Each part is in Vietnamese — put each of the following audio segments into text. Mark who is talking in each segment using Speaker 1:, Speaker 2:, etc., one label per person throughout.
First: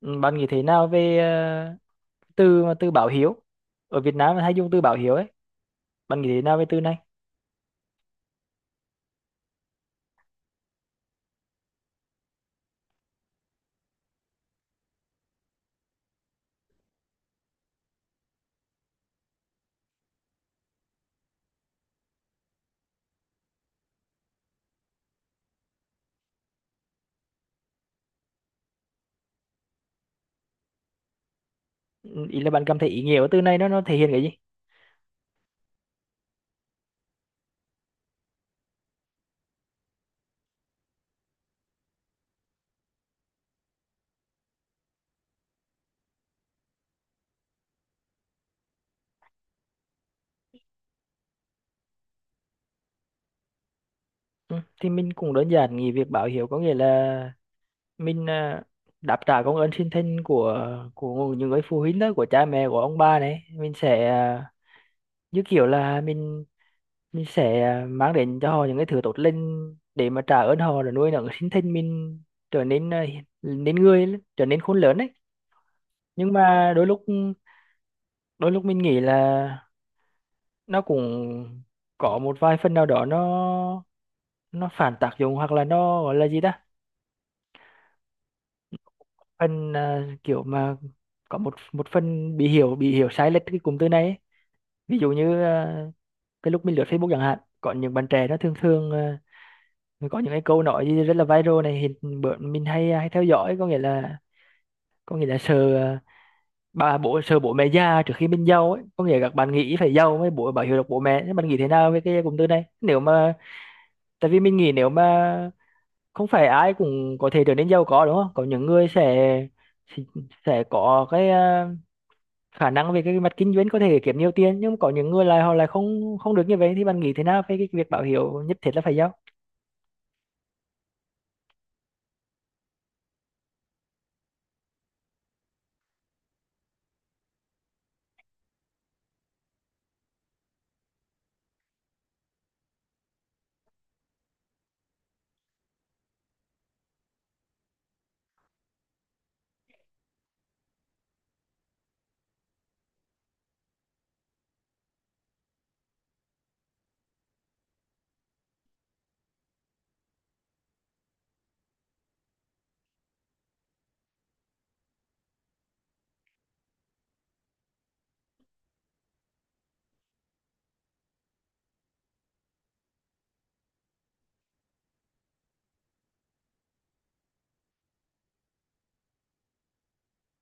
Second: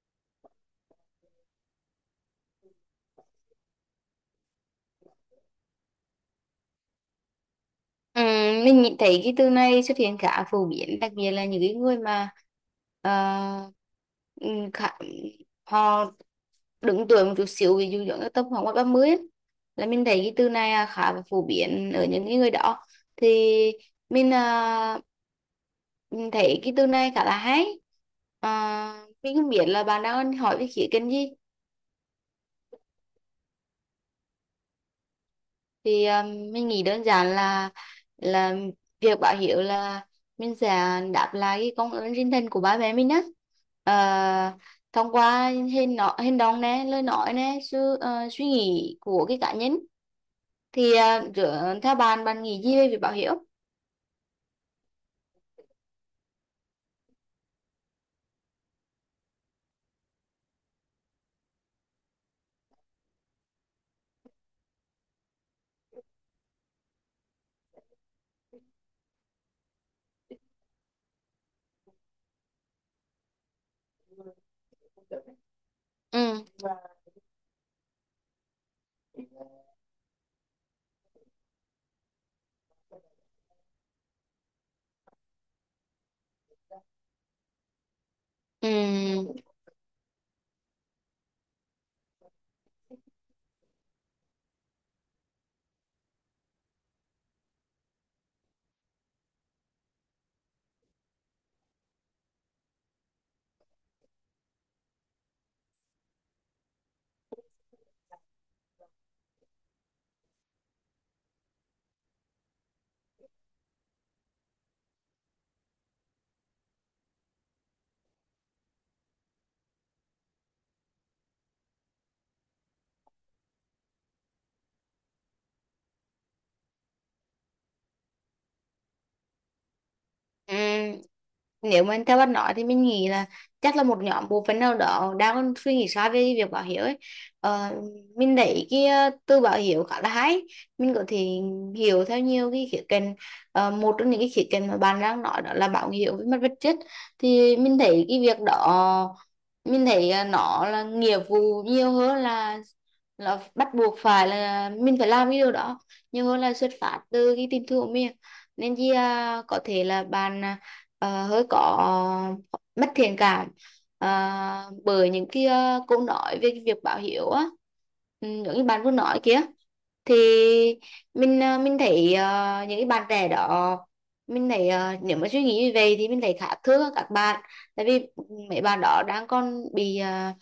Speaker 1: Ừ, bạn nghĩ thế nào về từ báo hiếu? Ở Việt Nam hay dùng từ báo hiếu ấy. Bạn nghĩ thế nào về từ này?
Speaker 2: Ừ, mình nghĩ thấy cái từ này xuất hiện khá phổ biến đặc biệt là những cái người mà ờ, ừ, khá, họ đứng tuổi một chút xíu ví dụ giống như tầm khoảng ngoài 30 ấy, là mình thấy cái từ này khá là phổ biến ở những cái người đó. Thì mình à, mình thấy cái từ này khá là hay. À, mình không biết là bạn đang hỏi về khía cạnh gì.
Speaker 1: Ừ, ý là bạn cảm thấy ý nghĩa của từ này nó thể hiện cái gì?
Speaker 2: Thì mình nghĩ đơn giản là là việc báo hiếu là mình sẽ đáp lại cái công ơn sinh thành của ba mẹ mình á. Ờ, Thông qua hành động nè, lời nói nè, sự suy nghĩ của cái cá nhân. Thì theo bạn, bạn nghĩ gì về việc báo hiếu?
Speaker 1: Ừ, thì mình cũng đơn giản nghĩ việc báo hiếu có nghĩa là mình, đáp trả công ơn sinh thành của những người phụ huynh đó, của cha mẹ của ông bà này. Mình sẽ, như kiểu là mình sẽ, mang đến cho họ những cái thứ tốt lành để mà trả ơn họ rồi nuôi nấng sinh thành mình trở nên, nên người, trở nên khôn lớn ấy. Nhưng
Speaker 2: Ừ.
Speaker 1: mà đôi lúc mình nghĩ là nó cũng có một vài phần nào đó, nó phản tác dụng, hoặc là nó gọi là gì ta,
Speaker 2: Ừ.
Speaker 1: phần, kiểu mà có một một phần bị hiểu sai lệch cái cụm từ này ấy. Ví dụ như, cái lúc mình lướt Facebook chẳng hạn, có những bạn trẻ nó thường thường, có những cái câu nói gì rất là viral này, hiện bữa mình hay theo dõi, có nghĩa là, sợ bố sợ bố mẹ già trước khi mình giàu ấy, có nghĩa là các bạn nghĩ phải giàu mới bảo hiểm được bố mẹ. Thế bạn nghĩ thế nào về cái cụm từ này? Nếu mà, tại vì mình nghĩ, nếu mà không phải ai cũng có thể trở nên giàu có đúng không, có những người sẽ, sẽ có cái, khả năng về cái mặt kinh doanh có thể kiếm nhiều tiền, nhưng có những người lại, họ lại không không được như vậy. Thì bạn nghĩ thế nào về cái việc báo hiếu nhất thiết là phải giao?
Speaker 2: Ừm, Nếu mà theo bạn nói thì mình nghĩ là chắc là một nhóm bộ phận nào đó đang suy nghĩ sai về việc báo hiếu ấy. ờ, mình thấy cái từ báo hiếu khá là hay. Mình có thể hiểu theo nhiều cái khía cạnh. Một trong những cái khía cạnh mà bạn đang nói đó là báo hiếu với mặt vật chất. Thì mình thấy cái việc đó, mình thấy nó là nghĩa vụ nhiều hơn, là bắt buộc phải là mình phải làm cái điều đó, nhiều hơn là xuất phát từ cái tình thương của mình. Nên chi có thể là bạn hơi có mất thiện cảm bởi những cái câu nói về cái việc báo hiếu á. Ừ, giống như bạn vừa nói kia thì mình thấy những cái bạn trẻ đó, mình thấy nếu mà suy nghĩ như vậy thì mình thấy khá thương các bạn. Tại vì mấy bạn đó đang còn bị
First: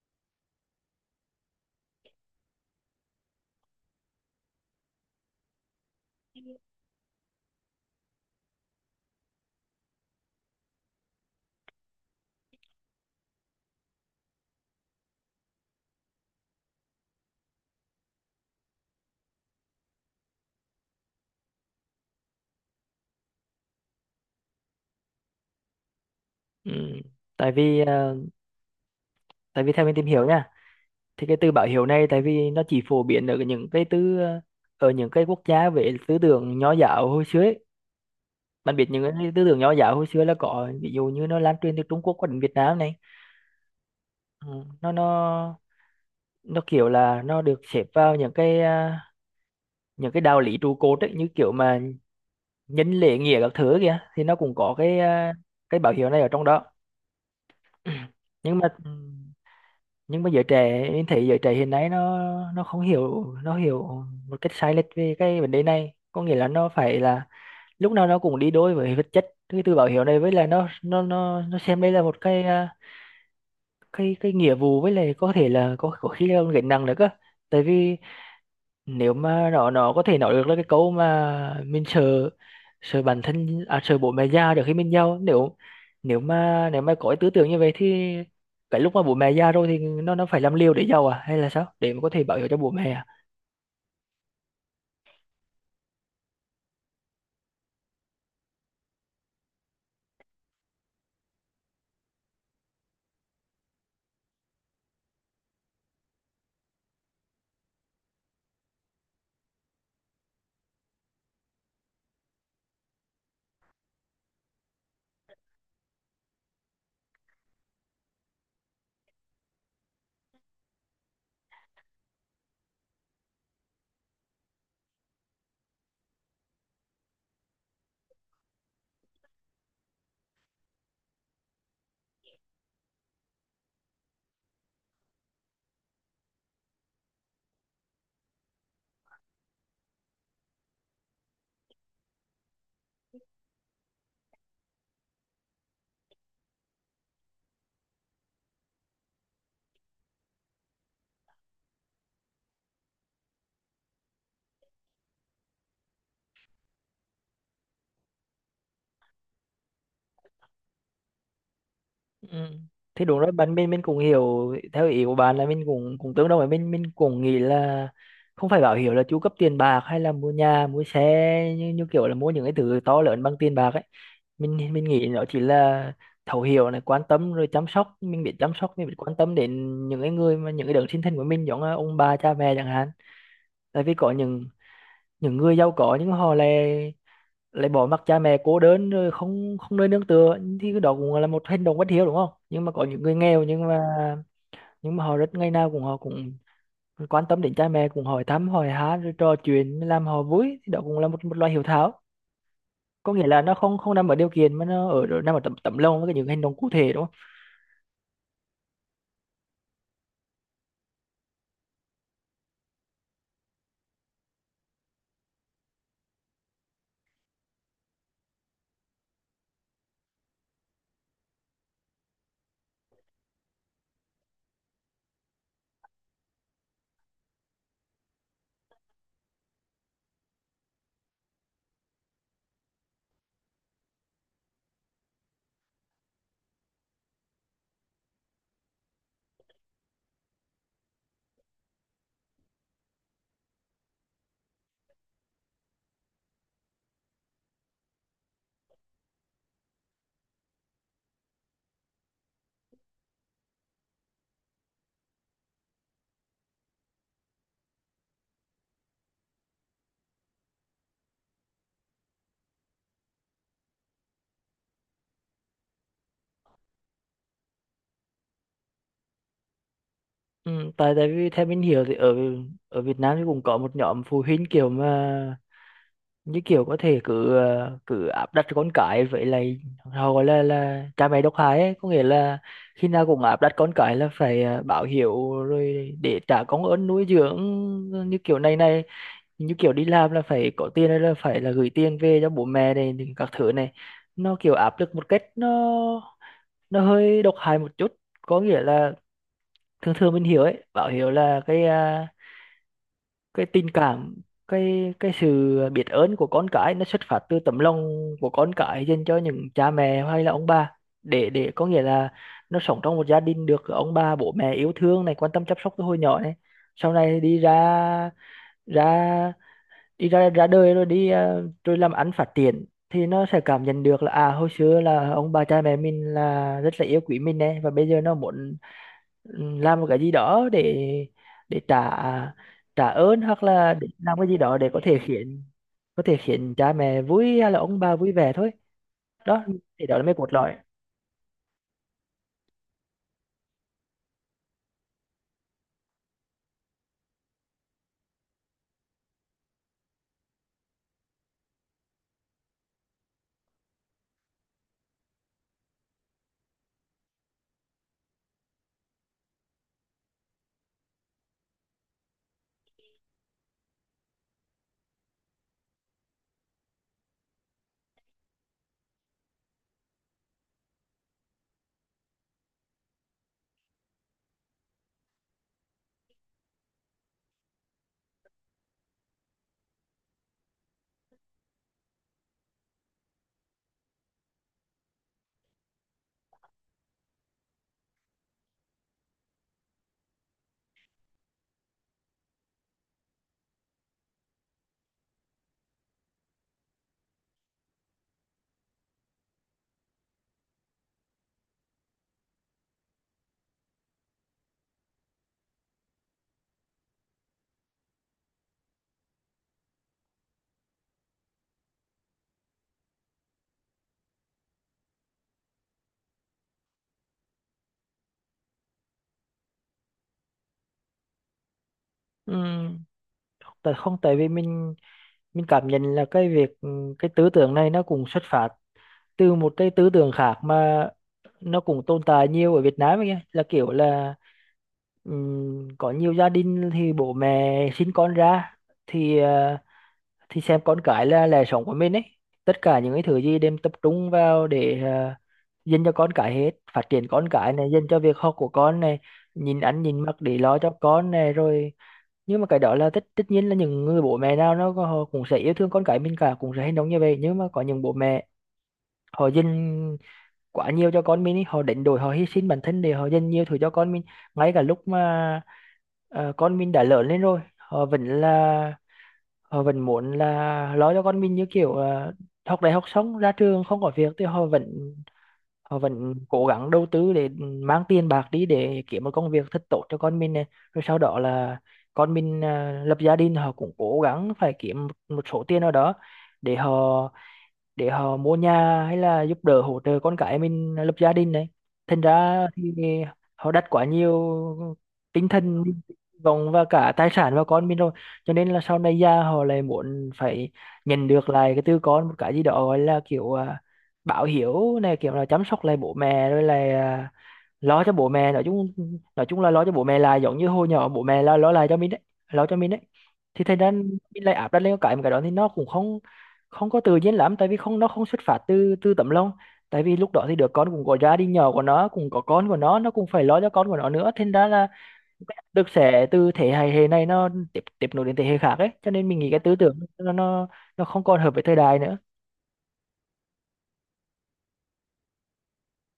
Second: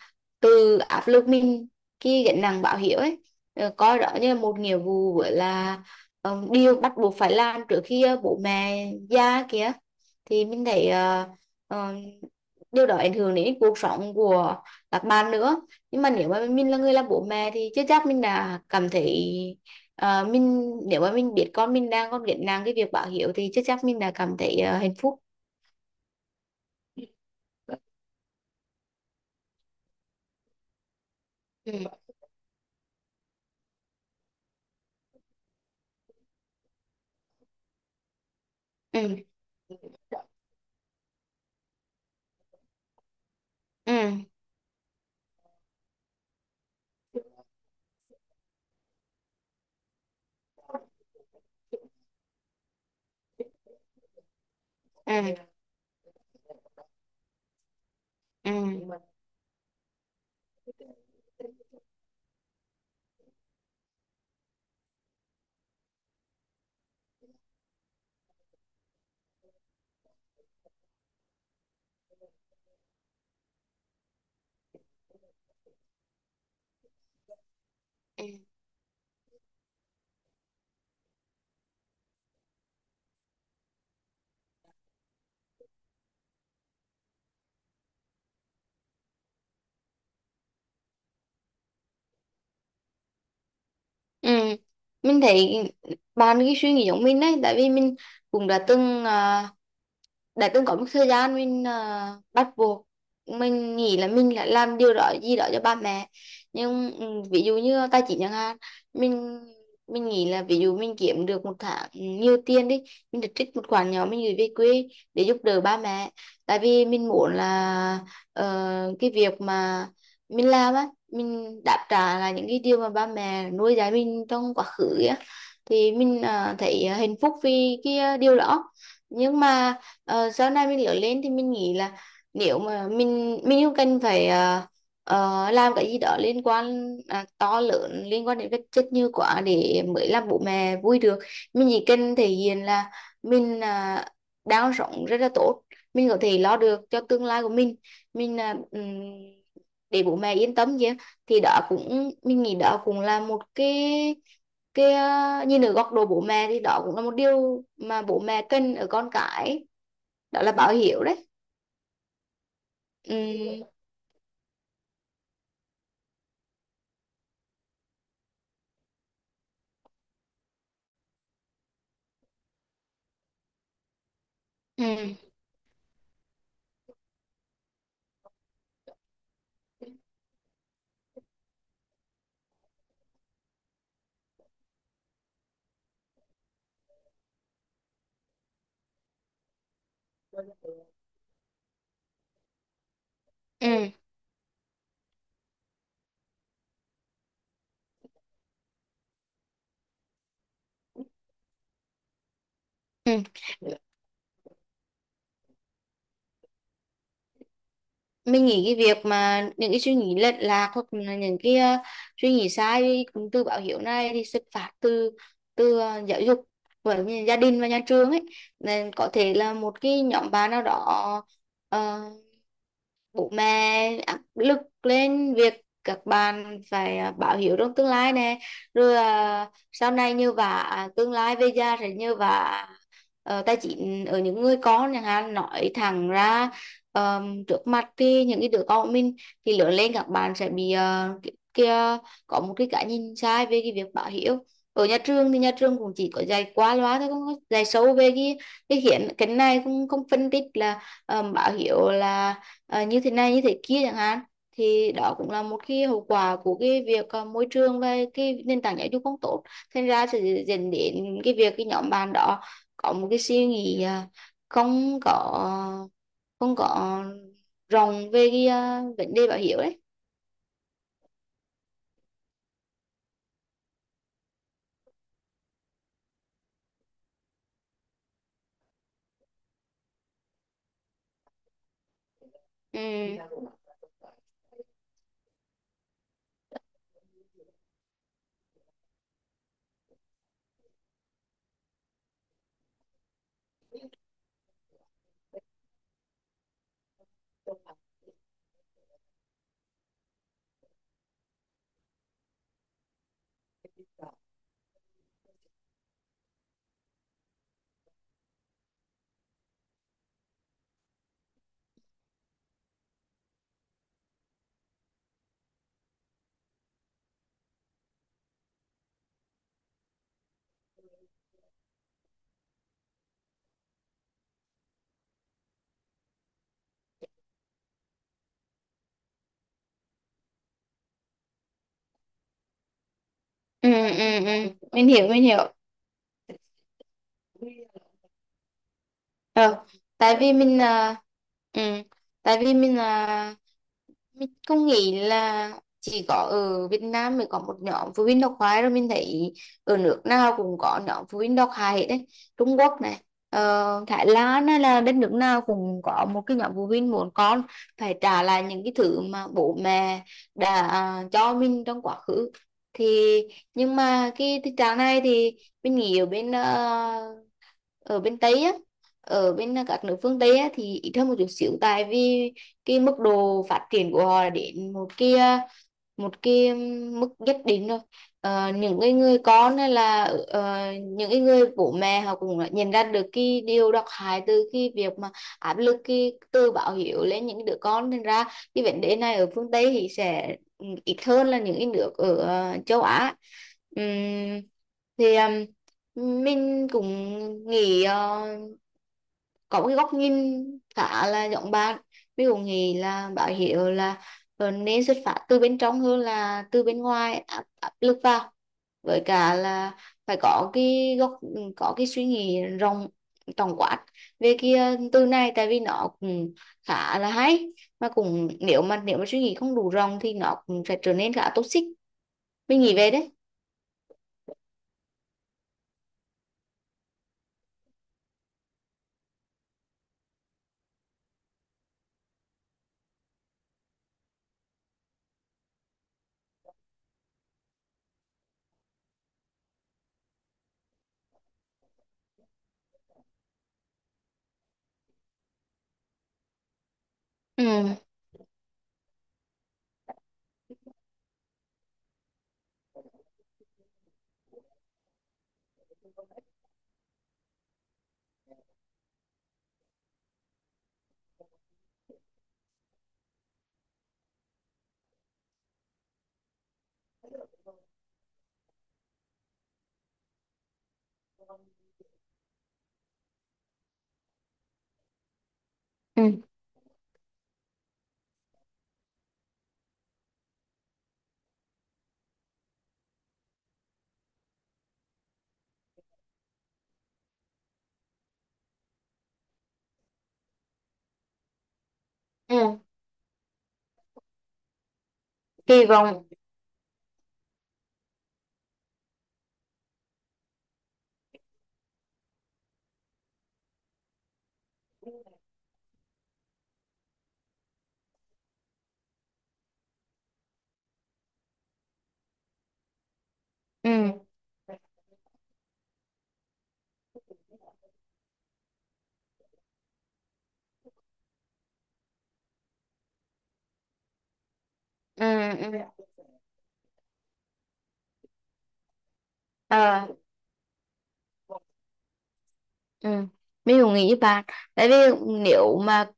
Speaker 2: từ áp lực mình khi gánh nặng báo hiếu ấy. Coi đó như là một nghĩa vụ, với là điều bắt buộc phải làm trước khi bố mẹ già kìa. Thì mình thấy ờ, điều đó ảnh hưởng đến cuộc sống của các bạn nữa. Nhưng mà nếu mà mình là người làm bố mẹ thì chưa chắc mình đã cảm thấy. Mình, nếu mà mình biết con mình đang còn gánh nặng cái việc báo hiếu thì chắc chắn mình đã cảm thấy hạnh phúc.
Speaker 1: Ừ, tại vì à, tại vì theo mình tìm hiểu nha, thì cái từ báo
Speaker 2: Ừ.
Speaker 1: hiếu này, tại vì nó chỉ phổ biến ở những cái tư, ở những cái quốc gia về tư tưởng nho giáo hồi xưa ấy. Bạn biết những
Speaker 2: Ừ.
Speaker 1: cái tư tưởng nho giáo hồi xưa là có, ví dụ như nó lan truyền từ Trung Quốc qua đến Việt Nam này.
Speaker 2: Ừ.
Speaker 1: Ừ, nó kiểu là nó được xếp vào những cái, những cái đạo lý trụ cột ấy, như kiểu mà nhân lễ nghĩa các thứ kìa, thì nó cũng có cái,
Speaker 2: Ừ.
Speaker 1: cái bảo hiểm này ở trong đó.
Speaker 2: Ừ.
Speaker 1: nhưng mà nhưng mà giới trẻ em thấy giới trẻ hiện nay nó không hiểu, nó hiểu một cách sai lệch về cái vấn đề này. Có nghĩa là nó phải là, lúc nào nó cũng đi đôi với vật chất cái từ bảo hiểm này. Với là nó xem đây là một cái, cái nghĩa vụ, với lại có thể là có khi là gánh nặng nữa cơ. Tại vì
Speaker 2: Ừ.
Speaker 1: nếu mà nó có thể nói được là cái câu mà mình sợ, bản thân, sợ bố mẹ già trước khi mình giàu, nếu, nếu mà có cái tư tưởng như vậy thì cái lúc mà bố mẹ già rồi thì nó phải làm liều để giàu à, hay là sao để mà có thể bảo hiểm cho bố mẹ à?
Speaker 2: Ừ. Mình thấy bạn, cái suy nghĩ giống mình đấy. Tại vì mình cũng đã từng đã từng có một thời gian mình bắt buộc, mình nghĩ là mình lại làm điều đó gì đó cho ba mẹ. Nhưng ví dụ như tài chính chẳng hạn, mình mình nghĩ là ví dụ mình kiếm được một tháng nhiều tiền đi, mình được trích một khoản nhỏ mình gửi về quê để giúp đỡ ba mẹ. Tại vì mình muốn là cái việc mà mình làm á, mình đáp trả là những cái điều mà ba mẹ nuôi dạy mình trong quá khứ á. Thì mình thấy hạnh phúc vì cái điều đó. Nhưng mà sau này mình lớn lên thì mình nghĩ là nếu mà mình không cần phải làm cái gì đó liên quan to lớn, liên quan đến vật chất như quá để mới làm bố mẹ vui được. Mình chỉ cần thể hiện là mình đang sống rất là tốt, mình có thể lo được cho tương lai của mình, mình à, ừm, để bố mẹ yên tâm chứ. Thì đó cũng, mình nghĩ đó cũng là một cái, nhìn ở góc độ bố mẹ thì đó cũng là một điều mà bố mẹ cần ở con cái, đó là báo hiệu đấy.
Speaker 1: Ừ. Thì đúng rồi bạn,
Speaker 2: Ừ.
Speaker 1: mình cũng hiểu theo ý của bạn là mình cũng cũng tương đồng, với mình cũng nghĩ là không phải bảo hiểm là chu cấp tiền bạc hay là mua nhà mua xe, như kiểu là mua những cái thứ to lớn bằng tiền bạc ấy. Mình
Speaker 2: Ừ.
Speaker 1: nghĩ nó chỉ là thấu hiểu này, quan tâm rồi chăm sóc, mình biết chăm sóc, mình biết quan tâm đến những cái người mà những cái đấng sinh thành của mình, giống là ông bà cha mẹ chẳng hạn. Tại vì có những người giàu có nhưng họ lại, bỏ mặc cha mẹ cô đơn rồi không không nơi nương tựa, thì cái đó cũng là một hành động bất hiếu đúng không? Nhưng mà có những người nghèo,
Speaker 2: Ừ.
Speaker 1: nhưng mà họ rất, ngày nào cũng họ cũng quan tâm đến cha mẹ, cũng hỏi thăm hỏi han rồi trò chuyện làm họ vui, thì đó cũng là một, loại hiếu thảo. Có
Speaker 2: Ừ.
Speaker 1: nghĩa là nó không không nằm ở điều kiện, mà nó ở, nằm ở tấm tấm lòng với cái những hành động cụ thể, đúng không?
Speaker 2: Mình nghĩ cái việc mà những cái suy nghĩ lệch lạc, hoặc là những cái suy nghĩ sai cũng từ báo hiệu này, thì xuất phát từ từ ờ, giáo dục với gia đình và nhà trường ấy. Nên có thể là một cái nhóm bạn nào đó ờ, bố mẹ áp lực lên việc các bạn phải báo hiếu trong tương lai nè, rồi sau này như vả, tương lai về già sẽ như vả, tài chính ở những người con chẳng hạn, nói thẳng ra trước mặt thì những cái đứa con của mình, thì lớn lên các bạn sẽ bị kia, có một cái nhìn sai về cái việc báo hiếu. Ở nhà trường thì nhà trường cũng chỉ có dạy qua loa thôi, không có dạy sâu về cái này cũng không phân tích là báo hiếu là như thế này như thế kia chẳng hạn. Thì đó cũng là một cái hậu quả của cái việc môi trường và cái nền tảng giáo dục không tốt. Thành ra sẽ dẫn đến cái việc cái nhóm bạn đó có một cái suy nghĩ không có không có rộng về cái vấn đề bảo hiểm đấy.
Speaker 1: Ừ, tại tại vì theo mình hiểu thì ở, Việt Nam thì cũng có một nhóm phụ huynh kiểu mà, như kiểu có thể cứ áp đặt con cái vậy, là họ gọi là cha mẹ độc hại ấy. Có nghĩa là
Speaker 2: Ừ.
Speaker 1: khi nào cũng áp đặt con cái là phải, báo hiếu rồi để trả công ơn nuôi dưỡng, như kiểu này này, như kiểu đi làm là phải có tiền hay là phải là gửi tiền về cho bố mẹ này thì các thứ này. Nó kiểu áp lực một cách, nó hơi độc hại một chút, có nghĩa là thường thường mình hiểu ấy, bảo hiểu là cái, cái tình cảm, cái sự biết ơn của con cái nó xuất phát từ tấm lòng của con cái dành cho những cha mẹ hay là ông bà. Để, có nghĩa là nó sống trong một gia đình được ông bà bố mẹ yêu thương này, quan tâm chăm sóc từ hồi nhỏ này, sau này đi ra, ra ra đời rồi rồi làm ăn phát triển, thì nó sẽ cảm nhận được là, à, hồi xưa là ông bà cha mẹ mình là rất là yêu quý mình này và bây giờ nó muốn, ừ, làm một cái gì đó để, trả, ơn hoặc
Speaker 2: Ừ.
Speaker 1: là để làm
Speaker 2: Ừ.
Speaker 1: cái gì
Speaker 2: Ừ.
Speaker 1: đó để có
Speaker 2: Mình
Speaker 1: thể
Speaker 2: hiểu, mình
Speaker 1: khiến,
Speaker 2: hiểu.
Speaker 1: cha mẹ vui hay là ông bà vui vẻ thôi. Đó
Speaker 2: Ừ.
Speaker 1: thì đó là mấy
Speaker 2: tại
Speaker 1: cốt
Speaker 2: vì
Speaker 1: lõi.
Speaker 2: mình là Ừ. Tại vì mình không nghĩ là chỉ có ở Việt Nam mới có một nhóm phụ huynh độc hại đâu. Mình thấy ở nước nào cũng có nhóm phụ huynh độc hại hết đấy. Trung Quốc này, Thái Lan, hay là đất nước nào cũng có một cái nhóm phụ huynh muốn con phải trả lại những cái thứ mà bố mẹ đã cho mình trong quá khứ. Thì nhưng mà cái tình trạng này thì mình nghĩ ở bên Tây á, ở bên các nước phương Tây á thì ít hơn một chút xíu. Tại vì cái mức độ phát triển của họ đến một cái, một cái mức nhất định rồi. Những cái người con, hay là những cái người bố mẹ, họ cũng đã nhận ra được cái điều độc hại từ cái việc mà áp lực cái từ báo hiếu lên những đứa con, nên ra cái vấn đề này ở phương Tây thì sẽ ít hơn là những cái nước ở châu Á. Ừm, thì mình cũng nghĩ, có một cái góc nhìn khá là giống bạn. Mình cũng nghĩ là báo hiệu là nên xuất phát từ bên trong hơn là từ bên ngoài áp lực vào. Với cả là phải có cái góc có cái suy nghĩ rộng, tổng quát về cái từ này, tại vì nó cũng khá là hay, mà cũng, nếu mà suy nghĩ không đủ rộng thì nó cũng sẽ trở nên khá toxic.
Speaker 1: Ừ,
Speaker 2: Mình nghĩ về đấy.
Speaker 1: tại không tại vì mình, cảm nhận là cái việc, ừ, cái tư tưởng này nó cũng xuất phát từ một cái tư tưởng khác mà nó cũng tồn tại nhiều ở Việt Nam ấy, kìa. Là kiểu là, có nhiều gia đình thì bố mẹ sinh con ra thì, thì xem con cái là lẽ sống của mình ấy. Tất cả những cái thứ gì đem tập trung vào để, uh, dành cho con cái hết, phát triển con
Speaker 2: Ừ.
Speaker 1: cái này, dành cho việc học của con này, nhìn ăn nhìn mặc để lo cho con này rồi, nhưng mà cái đó là tất tất nhiên, là những người bố mẹ nào họ cũng sẽ yêu thương con cái mình cả, cũng sẽ hành động như vậy. Nhưng mà có những bố mẹ họ dành quá nhiều cho con mình ấy, họ đánh đổi, họ hy sinh bản thân để họ dành nhiều thứ cho con mình. Ngay cả lúc mà, con mình đã lớn lên rồi, họ vẫn là, họ vẫn muốn là lo cho con mình, như kiểu, học đại học xong ra trường không có việc thì họ vẫn,
Speaker 2: Ừ.
Speaker 1: cố gắng đầu tư để mang tiền bạc đi để kiếm một công việc thật tốt cho con mình này. Rồi sau đó là con mình, lập gia đình, họ cũng cố gắng phải kiếm một một số tiền nào đó để họ, mua nhà hay là giúp đỡ hỗ trợ con cái mình lập gia đình này. Thành ra
Speaker 2: Ừ.
Speaker 1: thì họ đặt quá nhiều tinh thần,
Speaker 2: Kỳ vọng.
Speaker 1: vọng và cả tài sản vào con mình rồi, cho nên là sau này già họ lại muốn phải nhận được lại cái từ con một cái gì đó gọi là kiểu, báo hiếu này, kiểu là chăm sóc lại bố mẹ rồi là lo cho bố mẹ, nói chung, nói chung là lo cho bố mẹ là giống như hồi nhỏ bố mẹ là lo lại cho mình đấy, lo cho mình đấy. Thì thành ra mình
Speaker 2: Ừ.
Speaker 1: lại áp đặt lên cái, cái đó thì nó cũng không không có tự nhiên lắm, tại vì không, nó không xuất phát từ, tấm lòng. Tại vì lúc đó thì đứa con cũng có gia đình nhỏ của nó, cũng có con của nó cũng phải lo cho con của nó nữa, thành ra là
Speaker 2: Ừ.
Speaker 1: được
Speaker 2: Ừ.
Speaker 1: sẽ từ thế hệ hệ này nó tiếp tiếp nối đến thế hệ khác ấy, cho nên mình nghĩ cái tư tưởng
Speaker 2: Ờ,
Speaker 1: nó không còn hợp với thời đại nữa.
Speaker 2: ừ. Mình cũng nghĩ với bạn. Tại vì nếu mà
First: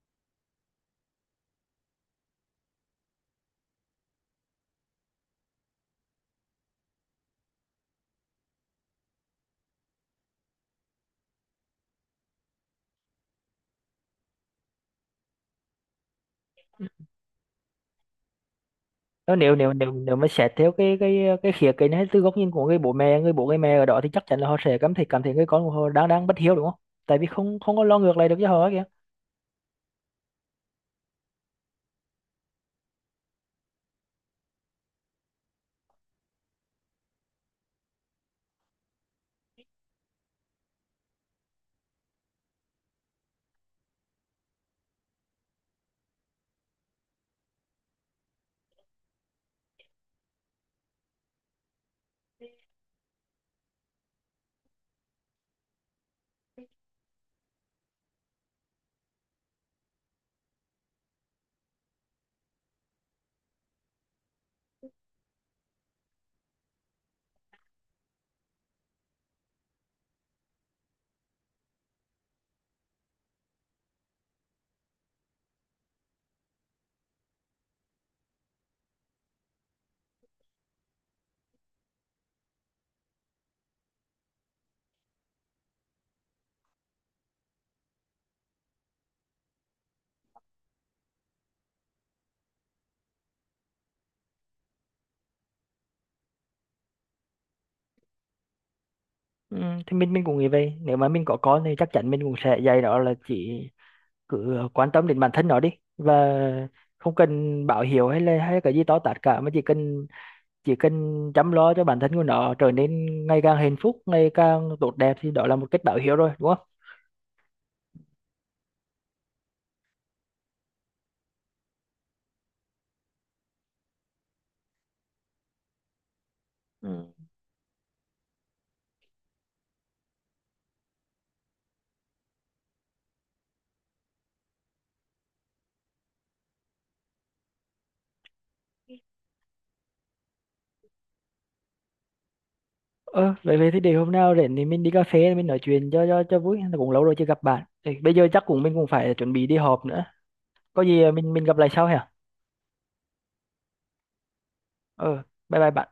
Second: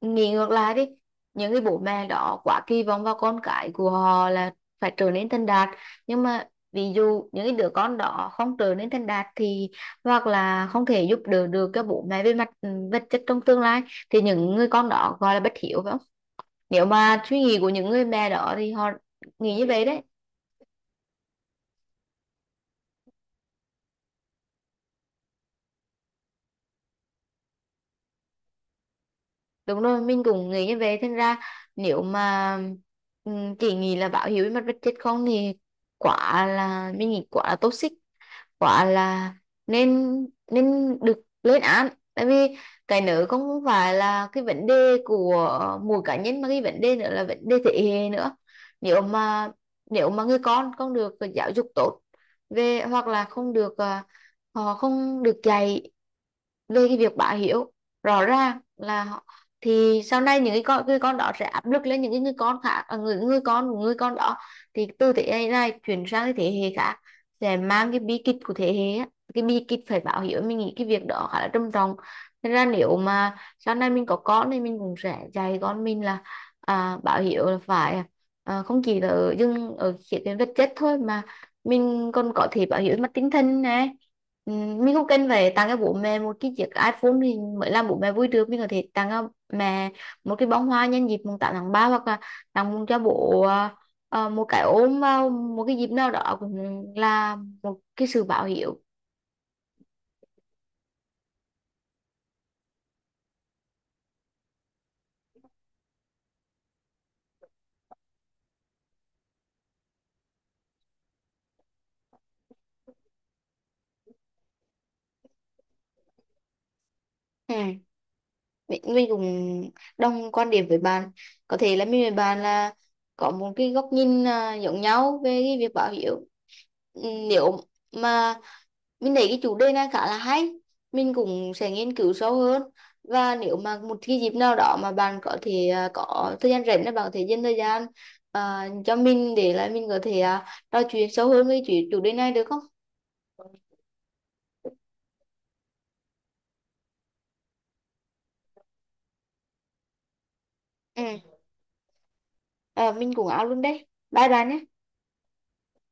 Speaker 2: nghĩ ngược lại đi, những cái bố mẹ đó quá kỳ vọng vào con cái của họ là phải trở nên thành đạt, nhưng mà ví dụ những cái đứa con đó không trở nên thành đạt thì, hoặc là không thể giúp đỡ được các bố mẹ về mặt vật chất trong tương lai, thì những người con đó gọi là bất hiếu phải không? Nếu mà suy nghĩ của những người mẹ đó thì họ
Speaker 1: Nếu nếu
Speaker 2: nghĩ như
Speaker 1: nếu
Speaker 2: vậy
Speaker 1: nếu
Speaker 2: đấy.
Speaker 1: Nếu mà xét theo cái khía cạnh hay từ góc nhìn của người bố mẹ, người bố người mẹ ở đó, thì chắc chắn là họ sẽ cảm thấy người con của họ đang đang bất hiếu đúng không, tại vì không không có lo ngược lại được cho họ kìa.
Speaker 2: Đúng rồi, mình cũng nghĩ như vậy. Thành ra nếu mà chỉ nghĩ là báo hiếu với mặt vật chất không thì, quả là, mình nghĩ quả là toxic, quả là nên, được lên án. Tại vì cái nữa không phải là cái vấn đề của mỗi cá nhân, mà cái vấn đề nữa là vấn đề thế hệ nữa. Nếu mà nếu mà người con không được giáo dục tốt về, hoặc là không được họ không được dạy về cái việc bá hiếu, rõ ràng là họ- thì sau này những cái người con đó sẽ áp lực lên những cái người con khác, người người con của người con đó, thì từ thế hệ này chuyển sang cái thế hệ khác, sẽ mang cái bi kịch của thế hệ á. Cái bi kịch phải báo hiếu, mình nghĩ cái việc đó khá là trầm trọng. Nên ra nếu mà sau này mình có con thì mình cũng sẽ dạy con mình là báo hiếu là phải, không chỉ là ở, dừng ở khía cạnh vật chất thôi, mà mình còn có thể báo hiếu mặt tinh thần này. Ừ, mình cũng cần phải tặng cho bố mẹ một cái chiếc iPhone thì mới làm bố mẹ vui được. Mình có thể tặng cho mẹ một cái bông hoa nhân dịp mùng 8 tháng ba, hoặc là tặng cho bố một cái ôm vào một cái dịp nào đó, cũng là một cái sự báo hiếu.
Speaker 1: Ừ, thì mình cũng nghĩ vậy, nếu mà mình có con thì chắc chắn mình cũng sẽ dạy nó là chỉ, quan tâm đến bản thân nó đi, và không cần báo hiếu hay là cái gì to tát cả, mà chỉ cần, chỉ cần chăm lo cho bản thân của nó trở nên ngày càng hạnh phúc, ngày càng tốt đẹp, thì đó là một cách báo hiếu rồi đúng không?
Speaker 2: Ừ. Mình cũng đồng quan điểm với bạn. Có thể là mình với bạn là có một cái góc nhìn giống nhau về cái việc báo hiếu. Ừ,
Speaker 1: Ừ.
Speaker 2: nếu mà, mình thấy cái chủ đề này khá là hay, mình cũng sẽ nghiên cứu sâu hơn. Và nếu mà một cái dịp nào đó mà bạn có thể có thời gian rảnh, là bạn có thể dành thời gian cho mình, để là mình có thể trò chuyện sâu hơn với chủ đề này được không?
Speaker 1: Ờ, vậy vậy thì để hôm nào rảnh thì mình đi cà phê mình nói chuyện cho, vui, cũng lâu rồi chưa gặp bạn. Thì bây giờ chắc cũng mình cũng phải chuẩn bị đi họp nữa, có
Speaker 2: Ừ.
Speaker 1: gì mình gặp lại sau hả?
Speaker 2: Mình cũng áo luôn đấy. Bye bye nhé.
Speaker 1: Ờ, bye bye bạn.